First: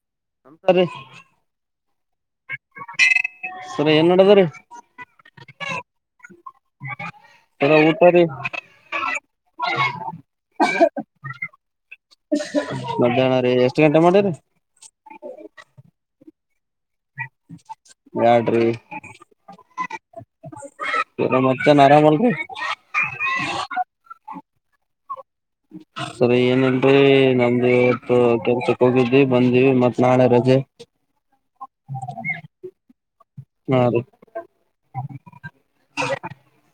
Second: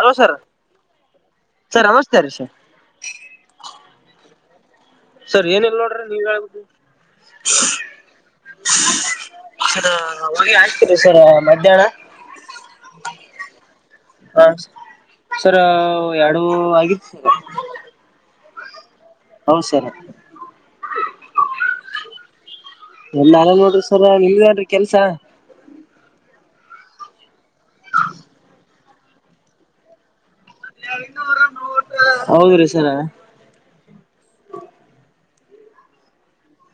Hello sir [inaudible] sir ನಮಸ್ತೆ ರೀ sir ಸರಿ ಏನ್ ನಡದದ್ರಿ ಸರ್ ಏನ ಇಲ್ಲ ನೋಡ್ರಿ ನೀವ್ ಹೇಳ್ಬೇಕು ಹಲೋ ಊಟಾ ರಿ [unintelligible] ಆಗ್ತೀರಿ ಸರ್ ಮಧ್ಯಾಹ್ನ ಮಧ್ಯಾಹ್ನ ರೀ ಎಷ್ಟ್ ಗಂಟೆ ಮಾಡಿರಿ ಹ ಸರ್ ಅವು ಆಡು ಆಗಿತ್ತ್ ಯ್ಯಾಡ್ರಿ ಹೌದ್ ಸರ್ [unintelligible] ಮತ್ತೆನ್ ಆರಾಮಲ್ ರೀ ಇಲ್ಲ ನಾನ ನೋಡ್ರಿ ಸರ್ ನಿಮ್ದೆನ್ರೀ ಕೆಲ್ಸಾ ಸರ್ ಏನಲ್ರೀ ನಮ್ದು ಇವತ್ತು ಕೆಲ್ಸಕ್ ಹೋಗಿದ್ದ್ವಿ ಬಂದಿವಿ ಮತ್ತ್ ನಾಳೆ ರಜೆ [unintelligible] ಹೌದ ರೀ ಸರ ಹಾ ರೀ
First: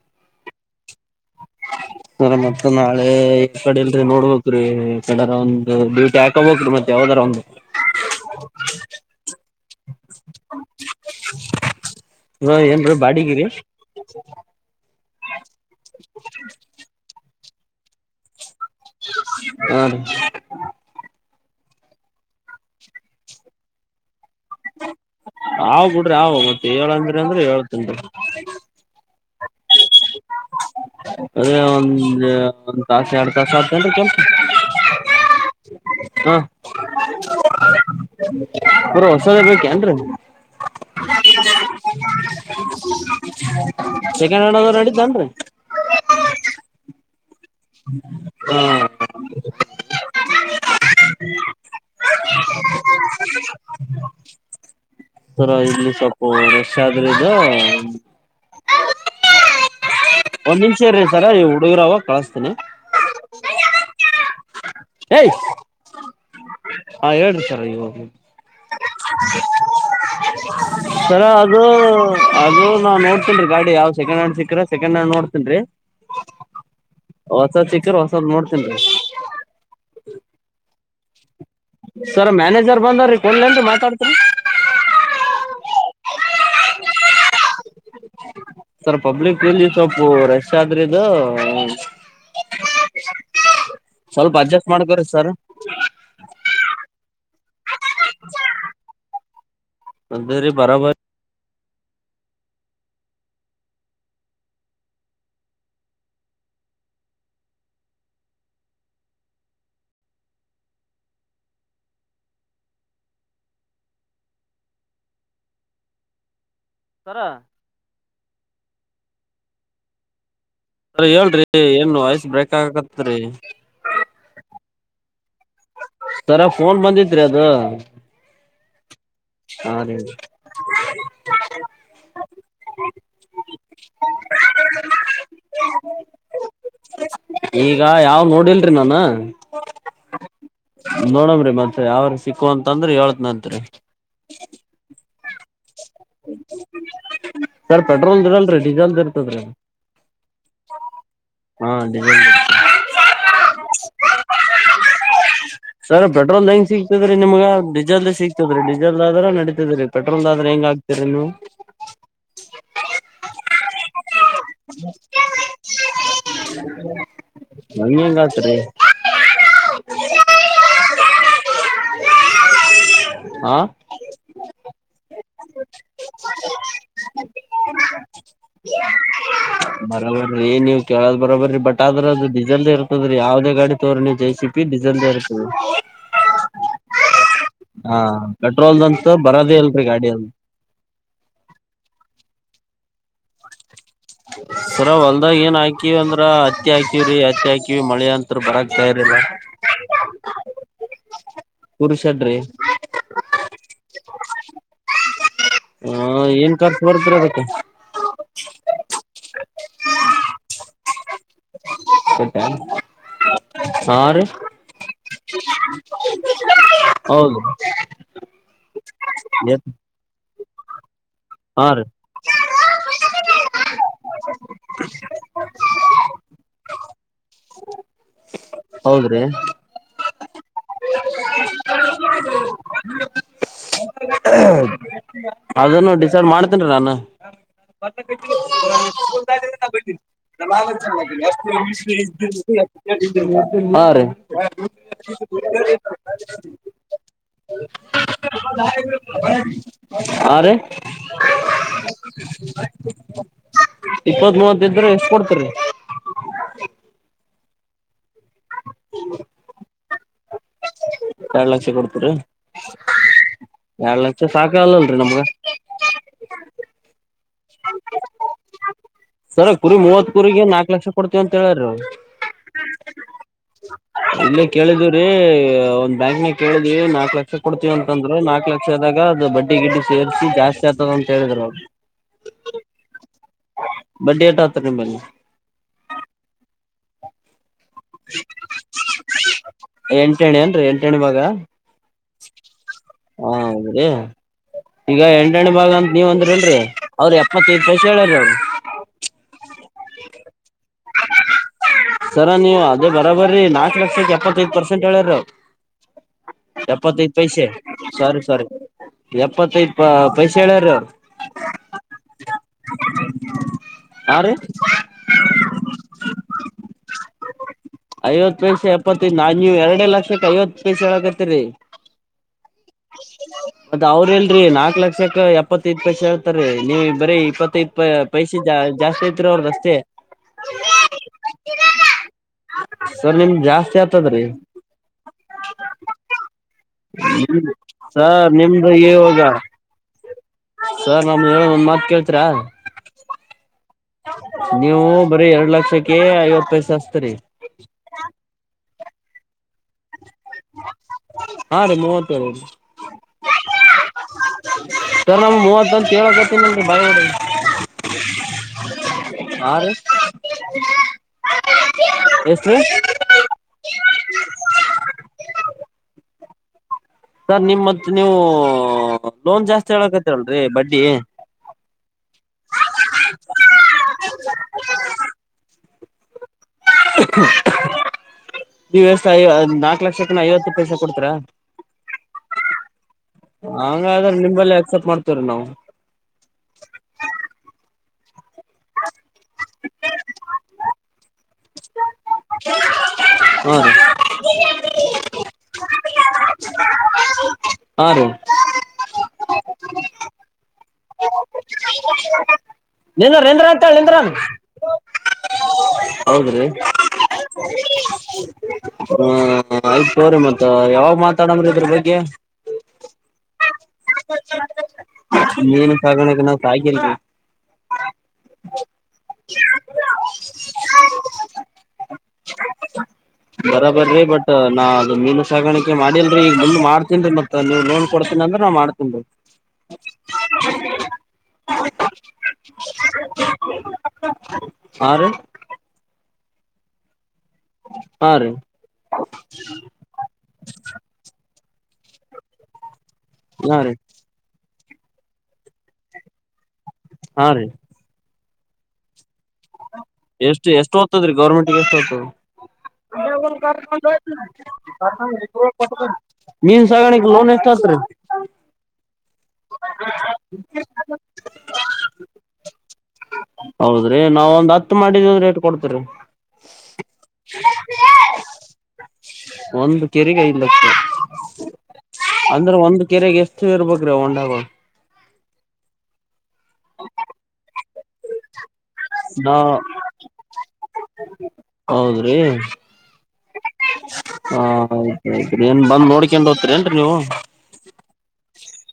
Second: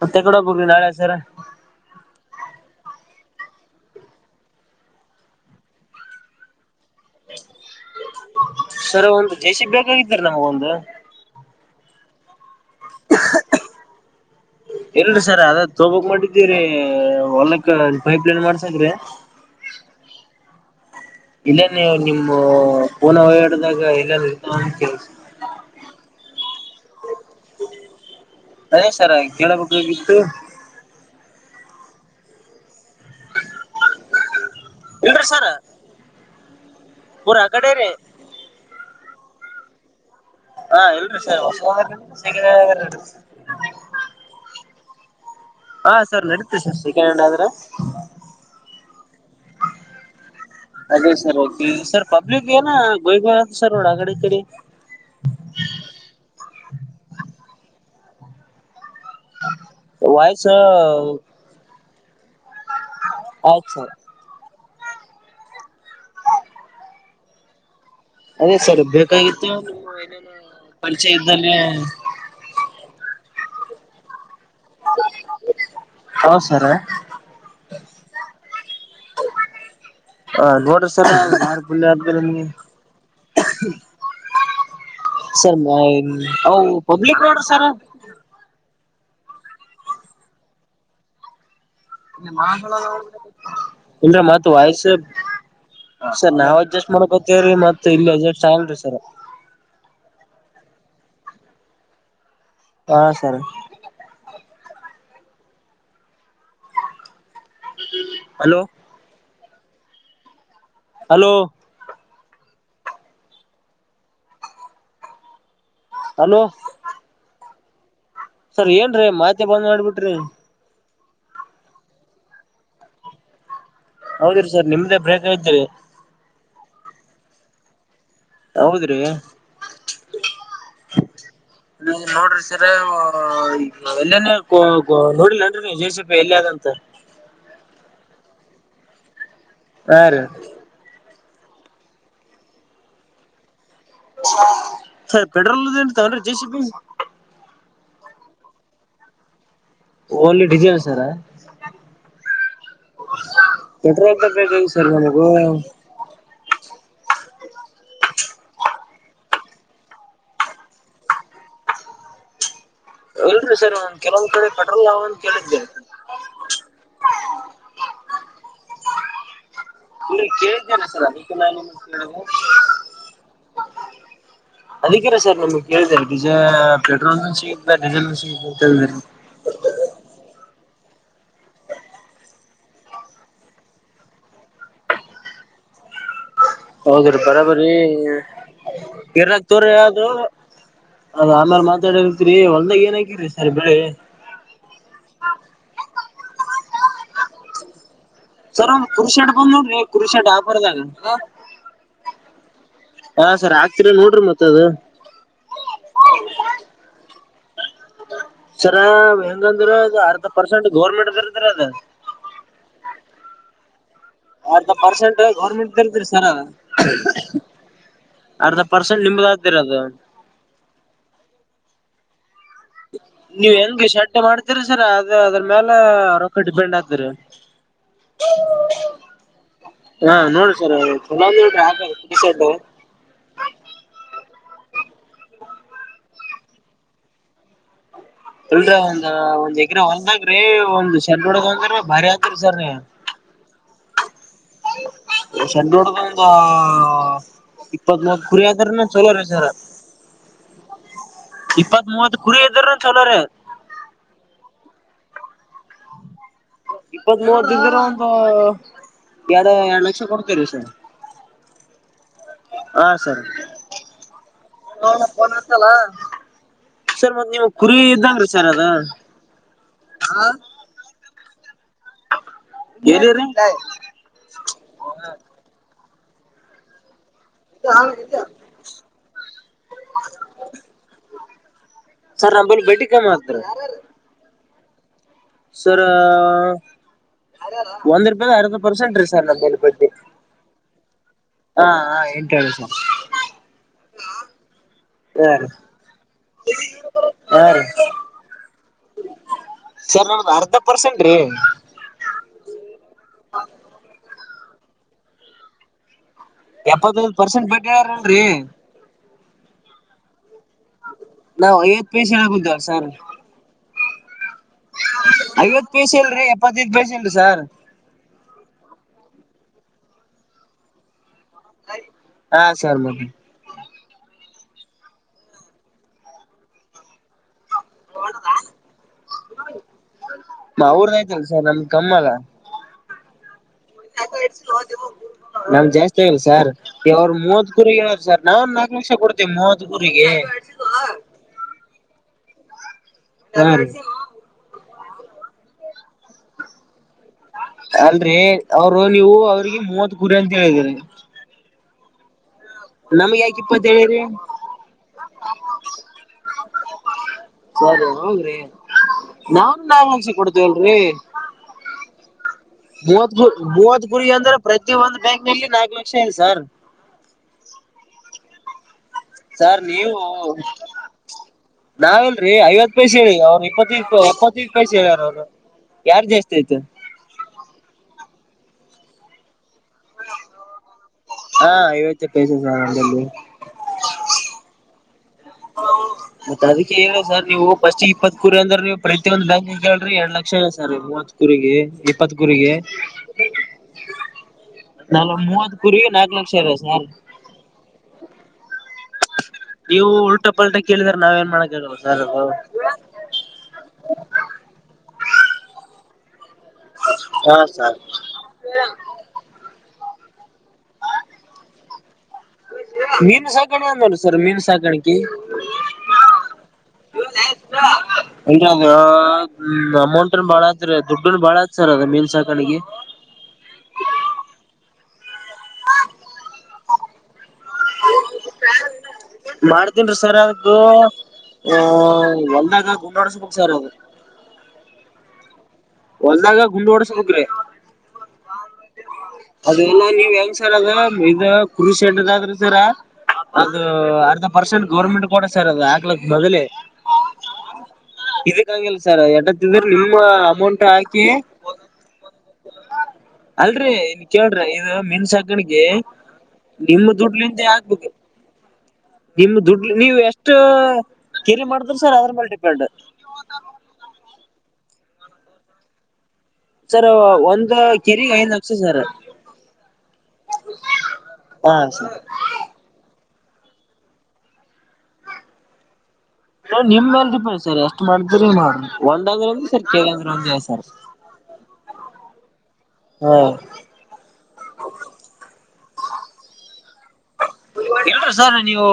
ಮತ್ತ್ ಎಕಡೆ ಹೋಗ್ಬೆಕ್ರಿ ನಾಳೆ ಸರ ಸರ ಮತ್ತ ನಾಳೆ ಈ ಕಡೆ ಇಲ್ರೀ ನೋಡ್ಬೇಕ ರೀ ಎಕಡೆರ ಒಂದು ಡ್ಯೂಟಿ ಆ ತೊಬಕಿಲ್ ಮತ್ತೆ ಯಾವ್ದರ ಒಂದು ಸರ್ ಒಂದ್ ಜೆ ಸಿ ಬಿ ಬೇಕಾಗಿತ್ತ ರಿ ನಮ್ಗ ಒಂದು [unintelligible] ಹ ಏನ್ರೀ ಬಾಡಿಗಿರಿ [unintelligible] ಇಲ್ರಿ ಸರ್ ಅದ ತೊಬೆಕ್ ಮಾಡಿದ್ವೀ ರೀ ಹ್ಮ ಹೊಲ್ಲಕ್ಕ ಪೈಪ್ಲೈನ್ ಮಾಡ್ಸಾಕ್ ರೀ ಹಾ ರಿ ಇಲ್ಲೆ ನೀವು ನಿಮ್ಮೂ ಫೊನ್ ಓಡದಾಗ ಇಲ್ಲ ಇರ್ತ ಕೆಲ್ಸ ಆವ್ ಬಿಡ್ರಿ ಆವ್ ಮತ್ತೆ ಏಳ್ಂದ್ರಿ ಅಂದ್ರೆ ಏಳ್ತಿನ್ ಅದೇ ಸರ ಕೇಳಬೇಕಾಗಿತ್ತ್ ಅದೇ ಒಂದ ಒಂದ್ ತಾಸ ಎರಡ್ ತಾಸ ಆತ ಕೆಲ್ ಇಲ್ದ್ರಿ ಸಾರ್ ಹಾ ರೀ ಬರ ಹೊಸದ ಬೇಕೆ ಅನ್ರಿ ಹಾ ಇಲ್ಷ ಹೊ ಶೇ ಹ ಸೆಕಂಡ್ ಹ್ಯಾಂಡ್ ಆದ್ರೂ ಅಡಿತೇನ್ರಿ ಹಾ ಸರ್ ನಡೀತೀ ಸರ್ ಸೆಕೆಂಡ್ ಹ್ಯಾಂಡ್ ಆದ್ರೆ ಹಾ ಹ ಅದೇ ಸರ್ ಸರ್ ಪಬ್ಲಿಕ್ ಏನ ಗೋಯ್ಬ ಸರ್ ನೋಡ ಆಕಡೆ ಇ ಕಡೆ ತರ ಇಲ್ಲಿ ಸ್ವಲ್ಪ ರಷ್ ಆದ್ರಯಿಂದ ವಾಯ್ಸ್ ಒಂದ್ ನಿಮಿಷ ಇರಿ ಸರ ಈವ ಹುಡುಗರ ಅವಾಗ ಕಳಸ್ತಿನಿ ಆ ಸರ್ ಏಯ ಹಾ ಹೇಳ್ರಿ ಸರ್ ಇ ಹ ಅದೇ ಸರ್ ಬೇಕಾಗಿತ್ತು ನೀ ಏನೇನು ಸರ ಪರಿಚಯ್ದಲ್ಲಿ ಅದು ಅದು ನಾ ನೋತನ್ ಗಾಡಿ ಯಾವ ಸೆಕಂಡ್ ಹ್ಯಾಂಡ್ ಸಿಕ್ ಸಿಕ್ಕ್ರ ಸೆಕೆಂಡ್ ಹ್ಯಾಂಡ್ ನೋಡ್ತನ್ ರಿ ಹೌದು ಸರ್ ಹೊಸದ್ ಚಿಕ್ಕರ ಹೊಸದ್ ನೋಡ್ತನ್ ರಿ ಹ ನೋಡ್ರಿ ಸರ್ ಬುಲ್ ಆದ್ಮೇಲೆ ಸರ್ ನಿಮ್ಗೆ ಮ್ಯಾನೇಜರ್ ಬಂದವ್ರೀ ಕೊನ್ಲೆಂತ ಮಾತಾಡ್ತರಿ ಸರ್ ಅ public road sir sir public ಲ್ಲಿ ಸ್ೊಪ ರಶ್ ಆದ್ರ ಇದು ಇಲ್್ರ ಸ್ವಲ್ಪ ಮತ್ ಅಡ್ಜಸ್ಟ್ ವಯಸ್ಸ ಮಾಡ್ಕೋರಿ ಸರ್ ಸರ್ ನಾವ್ ಅಡ್ಜಸ್ಟ್ ಮಾಡ್ಕೊತೇವ್ರೀ ಮತ್ತ ಇಲ್ಲಿ ಅಡ್ಜಸ್ಟ್ ಆಲ್ರಿ ಸರ್ ಅದ ರ ಬರಬರ ಹಾ sir hello hello hello sir sir ಏನ್ರೀ ಮಾತೆ ಬಂದ್ ಮಾಡ್ಬಿಟ್ರಿ ಅರಿ ಹೇಳ್ರಿ ಏನ್ ವಾಯ್ಸ್ ಬ್ರೇಕ್ ಆಗಕತ್ರಿ ಹೌದಿರಿ ಸರ್ ನಿಮ್ದೇ ಬ್ರೇಕ್ದರಿ ಸರ ಫೋನ್ ಬಂದಿದ್ರರಿ ಅದು ಹೌದ್ರಿ ಹಾ ರಿ [unintelligible] ನೀ ನೋಡ್ರಿ ಸರಿ ಎಲ್ಲನ ನೋಡಿಲ್ಲನ್ರಿ ಜಯಸಪಿ ಎಲ್ಲಿ ಅಗಂತ ಈಗ ಯಾವ್ ನೋಡಿಲ್ರಿ ನಾನ ಹಾ ಸರಿ ನೋಡಮ್ರರಿ ಮತ್ ಯಾವ್ರ ಸಿಕ್ಕು ಅಂತಂದ್ರ ಹಏಳ್ತ್ನಂತ್ರಿ ಸರ್ ಪೆಟ್ರೋಲ್ಂತಾವನ್ J C P sir petrol ಇರಲ್ರಿೀ ಡೀಸೇಲ್ ಇರ್ತದ್ರೀ ಓನ್ಲಿ ಡಿಸೈನ್ ಸರ ಹ ಅದೇ ಪೆಟ್ರೋಲ್ ಬೇಕದೆ ಸರ್ ನಮಗೂ ಸರ್ ಪೆಟ್ರೋಲ್ದ ಹೆಂಗ ಸಿಗ್ತದ್ರೀ ನಿಮ್ ಡೀಸೆಲ್ ಸಿಗ್ತದ್ರ ಡಿಸೆಲ್ದ ಆದ್ರ ನಡಿತದ್ರೀ ಪೆಟ್ರೋಲ್ ಆದ್ರೆ ಹೆಂಗ ಆಗ್ ಇನ್ನು ಇಲ್ರರಿ ಸರ್ ಒಂದ್ ಕೆಲವೊಂದು ಕಡೆ ಪೆಟ್ರೋಲ್ ಯಾವ ಅಂತ ಕೇಳಿದಿ ನಂ ಹೆಂಗೆಗ ಆತ್ರಿ ಇಲ್ಲಿ ಕೇಳಿದ್ದೇನೆ ಸರ್ ಅದಕ್ಕೆ ನಾನ ಕೇಳನೆ ಹಾ ಅದಕ್ಕಿರಾ ಸರ್ ನಿಮ್ಗೆಳಿದೆೆ ಡೀಸಲ್ ಪೆಟ್ರೋಲ್ ಸಿಗಿಲ್ಲ ಡೀಸೆಲ್ ಸಿಗ ಅಂತ ಕೇಳಿದೆ [unintelligible] ಬರೋಬ್ರರಿ ನೀವು ಕೇಳೋ ಬರೋಬರಿರೀ ಬಟ್ ಆದ್ರ ಅ ಡಿಸಲ್ದ ಇರ್ತದ್ರೀ ಯಾವ್ದೇ ಗಾಡಿ ತೋರಿ ನೀವು ಜೇಸಿಬೀ ಡಿಸೈಲ್ ದ ಇರುತ್ತದ ಹೌದ್ರೀ ಬರಾಬರರಿ ಹಾ ಪೆಟ್ರೋಲ್ದಂತ ಇರ್ನಾಗ ಬರದೇ ತೋರ ಇಲ್ರಿ ಗಾಡಿ ಯಾವ್ದರು ಅದು ಅದ ಆಮೇಲೆ ಮಾತಾಡರ್ತಿರಿ ಹೋಲ್ದಾಗ ಏನ್ ಹಾಕಿರಿ ಸರಿ ಸಾಹೇಬ್ರ ಸರ ಹೊಲ್ದಾಗ ಏನ್ ಹಾಕಿವವ ಅಂದ್ರ ಹತ್ತಿ ಹಾಕಿವವ್ರೀ ಹತ್ತಿ ಹಾಕಿವ ಮಳೆ ಅಂತ ಸರ್ ಬರಾಕ್ ಒಂದ್ ತಯಾರಿಲ್ಲ ಕುರಿಶಡ್ ಬಂದದ ನೋಡ್ರಿ ಕುರಿ ಷಡ್ ಆಫರ್ ದಾಗ ಕುರಿ ಶೆಡ್ರಿ ಹಾ ಸರಿ ಆಗ್ತಿರನ್ ನೋಡ್ರಿ ಮತ್ತತ್ ಅದು ಹ ಏನ್ ಖರ್ಚು ಬರ್ದ್ರ ಅದಕ್ಕ ಸರ ಹೆಂಗಂದ್ರ ಅದು ಅರ್ಧ ಪರ್ಸೆಂಟ್ ಗೋರ್ಮೆಂಟ್ ಇರ್ದ್ರ ಅದ ಸೆಡ್ ಹಾ ರಿ ಅರ್ಧ ಪರ್ಸೆಂಟ್ ಗೌರ್ಮೆಂಟ ಇರ್ತ್ರಿ ಸರ್ ಹೌದು ಅರ್ಧ ಪರ್ಸೆಂಟ್ ನಿಮ್ದ ಆತಿದ ನಿಮ್ಮದು ಹಾ ರೀ ನೀವ್ ಹೆಂಗ್ಗೆ ಶಡ್ಡ ಮಾಡ್ತೀರಿ ಸರ್ ಅದ ಅದ್ರ ಮೇಲೆ ರೊಕ್ಕ ಡಿಪೆಂಡ್ ಆಗ್ತರಿ [inaudible] ಹೌದ್ರಿ ಹಾ ನೋಡ್ರಿ ಸರ್ [unintelligible] ಕುರಿ ಶೆಡ್ಡು ಅದನ್ನು ಡಿಸೈಡ್ ಮಾಡ್ತೇನ್ ನಾನು ಇಲ್ರ ಒಂದ್ ಒಂದ್ ಎಕರೆ ಹೊಲ್ದಾಗ್ರಿ ಒಂದ್ ಶೆಡ್ ಹೊಡದ ಅಂದ್ರ ಭಾರಿ ಆತ್ರಿ ಸರ್ ನೀವ್ [unintelligible] ಹಾರಿ ದೊಂದು ಇಪ್ಪತ್ ಮೂವತ್ ಕುರಿ ಆದ್ರ ಚಲೋ ರೀ ಸರ್ ಹಾರಿ ಇಪ್ಪತ್ ಮೂವತ್ ಕುರಿ ಇದ್ದ್ರ ಚಲೋರಿ ಇಪ್ಪತ್ ಮೂವತ್ ಇದ ಇದ್ರೆ ಎಷ್ಟ ಕೊಡ್ತರಿ ಇಪ್ಪತ್ ಮೂವತ್ತರ ಒಂದು ಎರಡು ಎರಡ್ ಲಕ್ಷ ಕೊಡ್ತರಿ ಸರ್ ಎರಡು ಲಕ್ಷ ಕೊಡ್ತೀರಿ ಸರಿ ಎರಡ್ ಲಕ್ಷ ಸಾಕಾಗಲ್ಲಲ್ರರಿ ನಮ್ಗ ಸರ್ ಮತ್ತ್ ನೀವು ಕುರಿ ಇದ್ದಗರೀ ಸರ್ ಅದ ಸರಿ ಕುರಿ ಮೂವತ್ ಕುರಿರಗೆ ನಾಕ್ ಲಕ್ಷ ಕೊಡ್ತೀವಿ ಅಂತ ಹೇಳ್ರಿ [unintelligible] ಇಲ್ಲೇ ಕೇಳಿದಿವ್ರೀ ಒಂದ್ ಬ್ಯಾಂಕ್ನ ಕೇಳಿದಿವವಿ ನಾಕ್ ಲಕ್ಷ ಕೊಡ್ತೀವ ಅಂತಂದ್ರ ನಾಕ್ ಲಕ್ಷ ದಾಗ ಅದು ಬಡ್ಡಿ ಗಿಡ್ಡಿ ಸೇರಿಸಿ ಜಾಸ್ತಿ ಆಗ್ತದ ಅಂತ ಹೇಳಿದ್ರು ಅವರು ಸರ್ ನಂಬಲ್ಲಿ ಬಡ್ಡಿ ಕಮ್ ಆಗ್ತದ್ರಿ ಬಡ್ಡಿಯಟ ಅತ್ರ ನಿಮ್ಮಬಲ್ಲಿ ಸರಾ ಒಂದ್ ರೂಪಾಯ ಅರ್ಧ ಪರ್ಸೆಂಟ್ ರೀ ಸರ್ ನಮ್ ಎಂಟಣಿ ಅನ್ರಿ ಎಂಟಣಿ ಭಾಗ. ಹಾ ಹಾ ಎಂಟಣಿ ಸರ್. ಹ ಹೌದ್ರೀ ಈಗ ಹಾ ರೀ ಎಂಟಣಿ ಭಾಗ ಅಂತ ನೀವ ಅಂದ್ರಿ ಅಲ್ರಿ ಅವ್ರ್ ಹಾ ಎಪ್ಪತ್ತೈದ್ ರೀ ತ [unintelligible] ಸರ್ ನ ಅರ್ಧ ಪರ್ಸೆಂಟ್ ರೀ. ಸರ ನೀವು ಅದ ಬರಾಬರಿ ನಾಲ್ಕು ಲಕ್ಷಕ್ ಎಪ್ಪತ್ತೈಪರ್ಸೆಂಟ್ ಹೇಳಾರ. ಎಪ್ಪತ್ತೈದ ಎಪ್ಪತ್ತೈದು ಪೈಸೆ ಪರ್ಸೆಂಟ್ ಬಡ್ಡಿ ಸಾರಿ ಹೇಳ್ರಲ್ರರಿ ಸಾರಿ ಎಪ್ಪತ್ತೈದ ಪ ಪೈಸೆ ಹೇಳಾರು ನಾವ್ ಐವತ್ ಪೈಸೆ ಹೇಳಕುಂತೇವ್ ಸರ್ ಹಾ ರೀ. ಐವತ್ ಪೈಸೆ ಇಲ್ರರಿ ಎಪ್ಪತ್ತೈದು ಪೈಸೆ ನ್ರಿ ಸರ್ ಐವತ್ತು ಪೈಸೆ ಎಪ್ಪತ್ತೖದ್ ನಾನ್ ನೀವು ಎರಡೇ ಲಕ್ಷಕ್ಕೆ ಐವತ್ತು ಪೈಸೆ ಆನಗತ್ತ್ ಕತ್ತರೀ. ಹಾ ಸರ್ ಮತ್ತೆ ಮತ್ತ ಅವ್ರೆಲ್ರೀ ನಾಲ್ಕ್ ಲಕ್ಷಕ್ಕ ಎಪ್ಪತ್ತೈತ್ ಪೖಸ ಹೇಳ್ತಾರೀ ನೀವ ಬರೀ ಇಪ್ಪತ್ತೈದ್ ಪ ಪೈಸೆ ಜಾಸ್ತಿ ಐತ್ ಅವ್ರದ್ದ್ ಅಷ್ಟೇ. [unintelligible] ಕಮ್ಮಲ್ಲ ಸರ್ ನಿಮ್ದ ಜಾಸ್ತಿ ಆಗ್ತದ್ರೀ. ನಮ್ ಜಾಸ್ತಿ ಆಗಲ್ ಸಾರ್. ಅವ್ರ್ ಮೂವತ್ ಕುರಿಗೆ ಯಾವ್ದ್ ಸರ್ ನಾವ್ ನಿಮ್ದು ನಾಕ್ ಲಕ್ಷ ಇವಾಗ ಕೊಡ್ತೇವಿ ಮೂವತ್ ಕುರಿಗೆ. ಸರ್ ನಮ್ ಹೇಳ ಮಾತ್ ಕೇಳ್ತೀರಾ? ಹೀ [unintelligible] ನೀವು ಬರೀ ಎರಡ್ ಲಕ್ಷಕ್ಕೆ ಐವತ್ತು ಪೈಸ ಅಚ್ತರಿ. ಅಲ್ರೀ ಅವ್ರು ನೀವು ಅವ್ರಿಗೆ ಮೂವತ್ ಕುರಿ ಅಂತ ಹೇಳಿದ್ರಿ. ಹಾ ರೀ ಮೂವತ್ತು. ನಮ್ಗೆ ಯಾಕ್ ಇಪ್ಪತ್ತೇಳಿರಿ. ಸರ್ ನಮ್ ಮೂವತ್ತು ಅಂತ್ ಕೇಳಕತ್ತೀನ [unintelligible] ಸರಿ ಹೋಗ್ರಿ ಹಾ ನಾನ್ ರೀ ನಾವ್ [unintelligible] ಕೊಡ್ತೇವಲ್ರರಿ. [unintelligible] ಮೂವತ್ ಕು ಮೂವತ್ ಕುರಿ ಅಂದ್ರೆ ಪ್ರತಿ ಒಂದ್ ಬ್ಯಾಂಕ್ ನಲ್ಲಿ ನಾಲ್ಕು ಲಕ್ಷ ಇದೆ ಸರ್. ಸರ್ ನಿಮ್ತ್ ನೀವು ಲೋನ್ ಸರ್ ಜಾಸ್ತಿ ಹೇಳಕತ್ತೀರಲ್ರಿ ಬಡ್ಡಿ. ನಾವ್ಲ್ರರಿ ಐವತ್ತು ಪೈಸೆ ಹೇಳಿ ಅವ್ರು ಇಪ್ಪತ್ತೈದು ಇಪ್ಪತ್ತೈದು ಪೈಸೆ ಹೇಳ್ಯಾರ ಅವ್ರು ಯಾರ್ದ್ ಜಾಸ್ತಿ ಆಯ್ತು. ನೀವ್ ಹೇಳ್ತಾ ನಾಲ್ಕು ಲಕ್ಷಕ್ಕನ ಐವತ್ತು ಪೈಸಾ ಕೊಡ್ತೀರಾ. ಹಾ ಐವತ್ತು ಪೖಸ [unintelligible] ಹಂಗಾದ್ರೆ ನಿಂಬಲ್ಲ ಆಕ್ಸೆಪ್ಟ್ ಮಾಡ್ತವ್ರೀ ನಾವು. ಮತ್ ಅದಕ್ಕೆ ಹೇಳದ್ ಸರ್ ನೀವು ಫಸ್ಟ್ ಇಪ್ಪತ್ ಕುರಿ ಅಂದ್ರ ನೀವು ಪ್ರತಿಯೊಂದ್ ಬ್ಯಾಂಕ್ ಕೇಳ್ರಿ ಎರಡ್ ಲಕ್ಷ ಇದೆ ಸರ್. ಮೂವ ಕುರಿಗೆ ಇಪ್ಪತ್ ಕುರಿಗೆ. ಹಾ ರೀ ನಾವೂಂದ್ ಮೂವತ್ ಕುರಿಗ್ ನಾಲ್ಕು ಲಕ್ಷ ಇದೆ ಸಾರ್. ಹಾ ರೀ ನೀವು ಉಲ್ಟಾ ಪಲ್ಟಾ ಕೇಳಿದ್ರ ನಾವ್ ಏನ್ ಮಾಡಕಾಗಲ್ಲ ಸರ್ ಅದು. ನಿನ್ ನಿನ್ದ್ರ ಅಂಟ ಹೇಳಿ ನಿನ್ದ್ರನ್. ಹೌದ್ರೀ ಹಾ ಸರ್ ಹ ಆಯ್ತು ಹೋರಿ ಮತ್ತ ಯಾವಾಗ ಮಾತಾಡಣಮ್ರಿ ಇದ್ರ ಬಗ್ಗೆ. ಮೀನು ಸಕಾಣೆ ನೋಡಿ ಸರ್ ಮೀನು ಸಾಕಾಣಿಕೆ. ಮೀನು ಸಾಗಣೆ ನಾವ್ ಸಾಕಿಲ್ರೀ. [unintelligible] ದ ಅಮೌಂಟ್ನ್ ಬಾಳದ್ರ ದುಡ್ಡನ್ ಬಾಳತ್ ಸರ್ ಅದ ಮೀನ್ ಸಾಕ ಅಡ್ಗಿ. ಬರಾಬರ್ರರಿ ಬಟ್ ನಾ ಅದು ಮೀನು ಸಾಗಾಣಿಕೆ ಮಾಡಿ ಅಲ್ರಿ ಈಗ ಮುಂದ್ ಮಾಡ್ತೀನ ರಿ ಮತ್ತ ನೀವ ನೋ. [unintelligible] [inaudible] ಕೊಡ್ತನ ಅಂದ್ರ ನಾ ಮಾಡ್ತೀನಿ ರಿ. ಮಾಡ್ತನ್ರಿ ಸರ್ ಅದು ಅ ಒಂದಾಗ ಗುಂಡಾಡಸ್ಬ ಸರ್ ಅದ. ಹಾ ರಿ. ಹೊಲ್ದಾಗ ಗುಂಡ್ ಹೊಓಡ್ಸ ಬೆಕ್ರಿ. ಹಾ ರೀ. ಅಲ್ಲ ನೀವ್ ಹೆಂಗ ಸರ್ ಅದ ಇ ಕೃಷಿಟದ ಆದ್ರೆ ಸರ ಹಾ ಅದು ರೀ ಅರ್ಧ. ಪರ್ಸೆಂಟ್ ಗೌರ್ಮೆಂಟ್ ಕೂಡ ಸೇರದು ಆಗ್ಲಕ್ ಬದಲಿ. ಹಾ ರೀ. ಇದಕ್ಕಂಗಿಲ್ಲ ಸರ್ ಎಡತ್ತಿದ್ರ ನಿಮ್ಮ ಅಮೌಂಟ್. ಎಷ್ಟ ಹಾಕಿ ಹೋಗ್ತೇತಿ ಗೌರ್ಮಂಟ್ಗೆ ಎಷ್ಟ ಹೋಗ್ತದ. ಅಲ್ರರಿ ಇನ್ ಕೇಳ್ರಿ ಇದು ಮೀನ್ ಸಾಕಣಿಗೆ ಮೀನ್ ಸಗಾಣಕ್ಕೆ ಲೋನ್ ಎಷ್ಟ ಆಯ್ತ್ರಿ. ನಿಮ ದುಡ್ ನೀವು ಎಷ್ಟು ಕೆರಿ ಮಾಡಿದ್ರ ಸರ್ ಅದ್ರ ಮೇಲೆ ಡಿಪೆಂಡ್. ಹೌದ್ರಿ ನಾವ ಒಂದ್ ಹತ್ತು ಮಾಡಿದ್ವಿ ಅಂದ್ರ ಎಷ್ಟ ಕೊಡ್ತರಿ. ಸರ್ ಒಂದು ಕೆರೆಗ್ ಐದ್ ಲಕ್ಷ ಸರ್. ಒಂದು ಕೆರೆಗೆ. ಐದ ಲಕ್ಷ ಹಾ ಸರ್ ಅಂದ್ರೆ ಒಂದು ಕೆರೆಗೆ ಎಷ್ಟು ಇರ್ಬೇಕ್ರಿ ಹೊಂಡಾಗ. ನ ನಿಮ್ಮ ಮೇಲೆ ಡಿಪೆಂಡ್ ಸರ್ ಎಷ್ಟು ಮಾಡಿದ್ರ ಮಾಡ್ರ ನಾ ಒಂದ್ದ ಸರ್ ಕೇಳಂದ್ರಂದ ಸರ್. ಹೌದ್ರಿ. ಹಾ. ಹಾ ಆಯ್ತ ಆಯ್ತ್ರಿ ಏನ್ ಬಂದ್ ನೋಡ್ಕೊಂಡು ಹೋಗದ್ತರಿ ಏನ್ರಿ ನೀವು. ಇಲ್ ಸರ್ ನೀವು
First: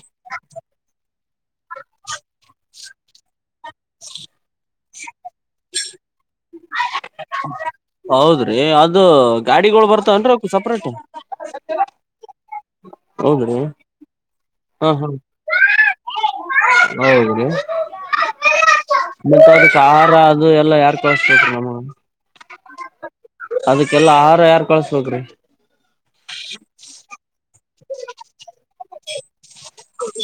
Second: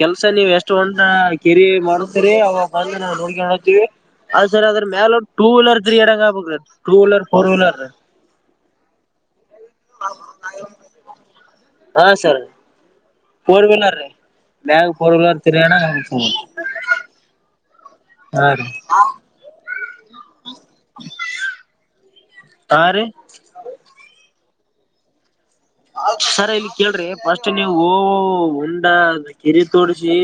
ಕೆಲ್ಸ ನೀವು ಎಷ್ಟು ಒಂಟ. ಕಿರಿ ಮಾಡತರಿ ಅವಾಗ ಬಂದ ನಾವು ಹುಡುಗಿ ಹತೀವಿ ಅದ ಸರ್ ಅದ್ರ ಮೇಲೊ. ಟೂ ವೀಲರ್ ತ್ರೀ ಅಡಂಗ ಆಗ್ಬೇಕರಿ ಟೂ ವೀಲರ್ ಫೋರ್ ವೀಲರ್. ಹೌದ್ರಿ ಅದು ಗಾಡಿಗಳು ಬರ್ತಾವನ್ರೀ ಅವ ಸಪ್ರೇಟ್. ಹಾ ಸರ್ ಹೌದ್ರಿ ಫೋರ್ ವೀಲರ್ ಮ್ಯಾಗ ಹಾ ಫೋರ್ ವೀಲರ್ ತಿರಣ. ಹೌದುದು. [inaudible] ಹಾ ರೀ. ಮತ್ತ ಅದಕ್ಕೆ ಆಹಾರ ಅದು ಎಲ್ಲಾ ಯಾರ್ ಕಳಸ ಬೇಕರಿ ನಮಗ. ಹಾ ರೀ. ಅದಕ್ಕೆಲ್ಲಾ ಆಾರ ಯಾರ್ ಕಳ್ಸ್ಬೇಕ್ರಿ. ಸರ್ ಇಲ್ಲಿ ಕೇಳ್ರಿ ಫಸ್ಟ್ ನೀವು ಉಂಡ ಕೆರೆ ತೋಡ್ಸಿ.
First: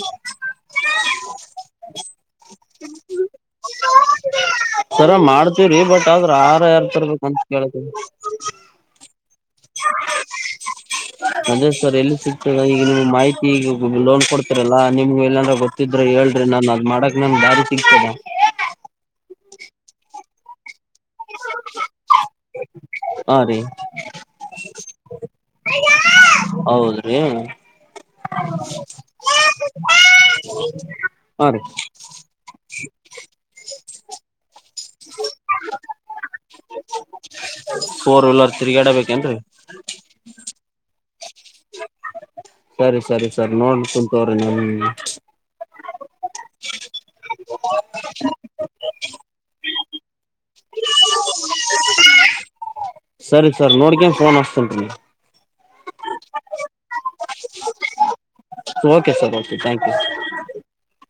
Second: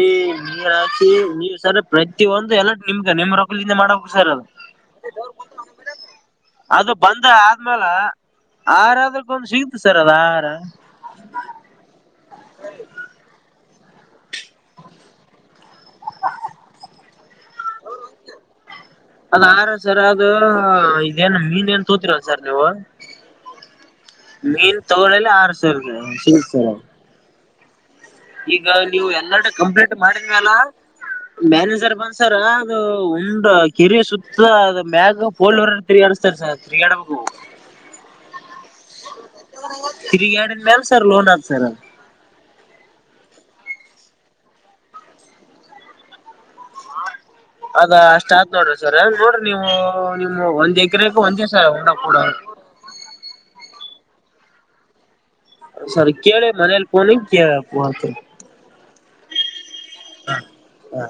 ನೀರ್ ಹಾಕಿ ನೀವ್ ಸರ ಪ್ರತಿಯೊಂದು ಎಲ್ಲ ನಿಮ್ಗ ನಿಮ್ ರೊಕಲಿಂದ ಮಾಡಬೇಕು ಸರ್ ಅದು. ಸರ ಮಾಡ್ತ. ವಿ ಬಟ್ ಆದ್ರೆ ಆಹಾರ ಯಾರ್ ಅದು ತರ್ಬೇಕ ಬಂದ ಅಂತ ಆದ್ಮೇಲ ಕೇಳತೇನಿ. ಆಹಾರ ಅದಕ್ಕೊಂದು ಸಿಗತ್ ಸರ್ ಅದ ಆಹಾರ ಅದೇ ಸರ್ ಎಲ್ಲಿ ಸಿಗ್ತದೆ ಈಗ ನಿಮ್ಗೆ ಮಾಹಿತಿ ಈಗ ಲೋನ್ ಕೊಡ್ತ. ಇಲ್ಲಾ ನಿಮ್ಗೆ ಎಲ್ಲಾಂದ್ರ ಗೊತ್ತಿದ್ರೆ ಹೇಳ್ರಿ ನನ್ ಅದ್ ಮಾಡಾಕ್ ನನ್ ಬಾರಿ ಸಿಗ್ತದ. ಅದ್ ಆರ ಸರ ಅದು. ಏನ್ ಮೀನ್ ಏನ್ ತೋತಿರಲ್ಲ ಸರ್ ನೀವು. ಹಾ ರೀ ಮೀನ್ ತಗೊಳ್ಳಲ್ಲ ಆರು ಸಾವಿರ. ಹೌದ್ರಿ. ಈಗ ನೀವು ಎಲ್ಲರಡೆ ಕಂಪ್ಲೇಂಟ್ ಮಾಡಿದ್ಮ್ಯಾಲ ಹಾ ರೀ ಮ್ಯಾನೇಜರ್ ಬಂದ. ಸರ್ ಅದು ಒಂದು ಕಿರಿಯ ಸುತ್ತ ಅದ ಮ್ಯಾಗ ಫೋರ್ ವ್ಹೀಲರ ತಿರಗ್ಯಾಡ್. [unintelligible] ಫೋರ್ ವೀಲರ್ ತಿರಗಾಡ ಬೇಕೇನ್ರೀ. ತಿರ್ಗಗಾಡಿಮೆಲ್ ಸರ್ ಲೋನ್ ಆಗ್ತದ. ಸರಿ ಸರಿ ಸರಿ ನೋಡ್ಕಂತವ್ರಿ ನೀ ಅದ ಅಷ್ಟ ಆತ್ದ್ ನೋಡ್ರಿ ಸರ್ ನೋಡ್ರಿ ನೀವು ನಿಮ ಒಂದ್ ಎಕರೆಕ್ ಒಂದೆ ಸರ್ [unintelligible] ಸರಿ ಸರ್ ನೋಡ್ಕೇದ್ ಫೋನ್ ಹಸ್ತನೀರಿ. ಸರಿ ಕೇಳಿ ಮನೇಲಿ ಪೋನಂಗ [unintelligible] okay sir okay thank you. ಹ ಹಾ.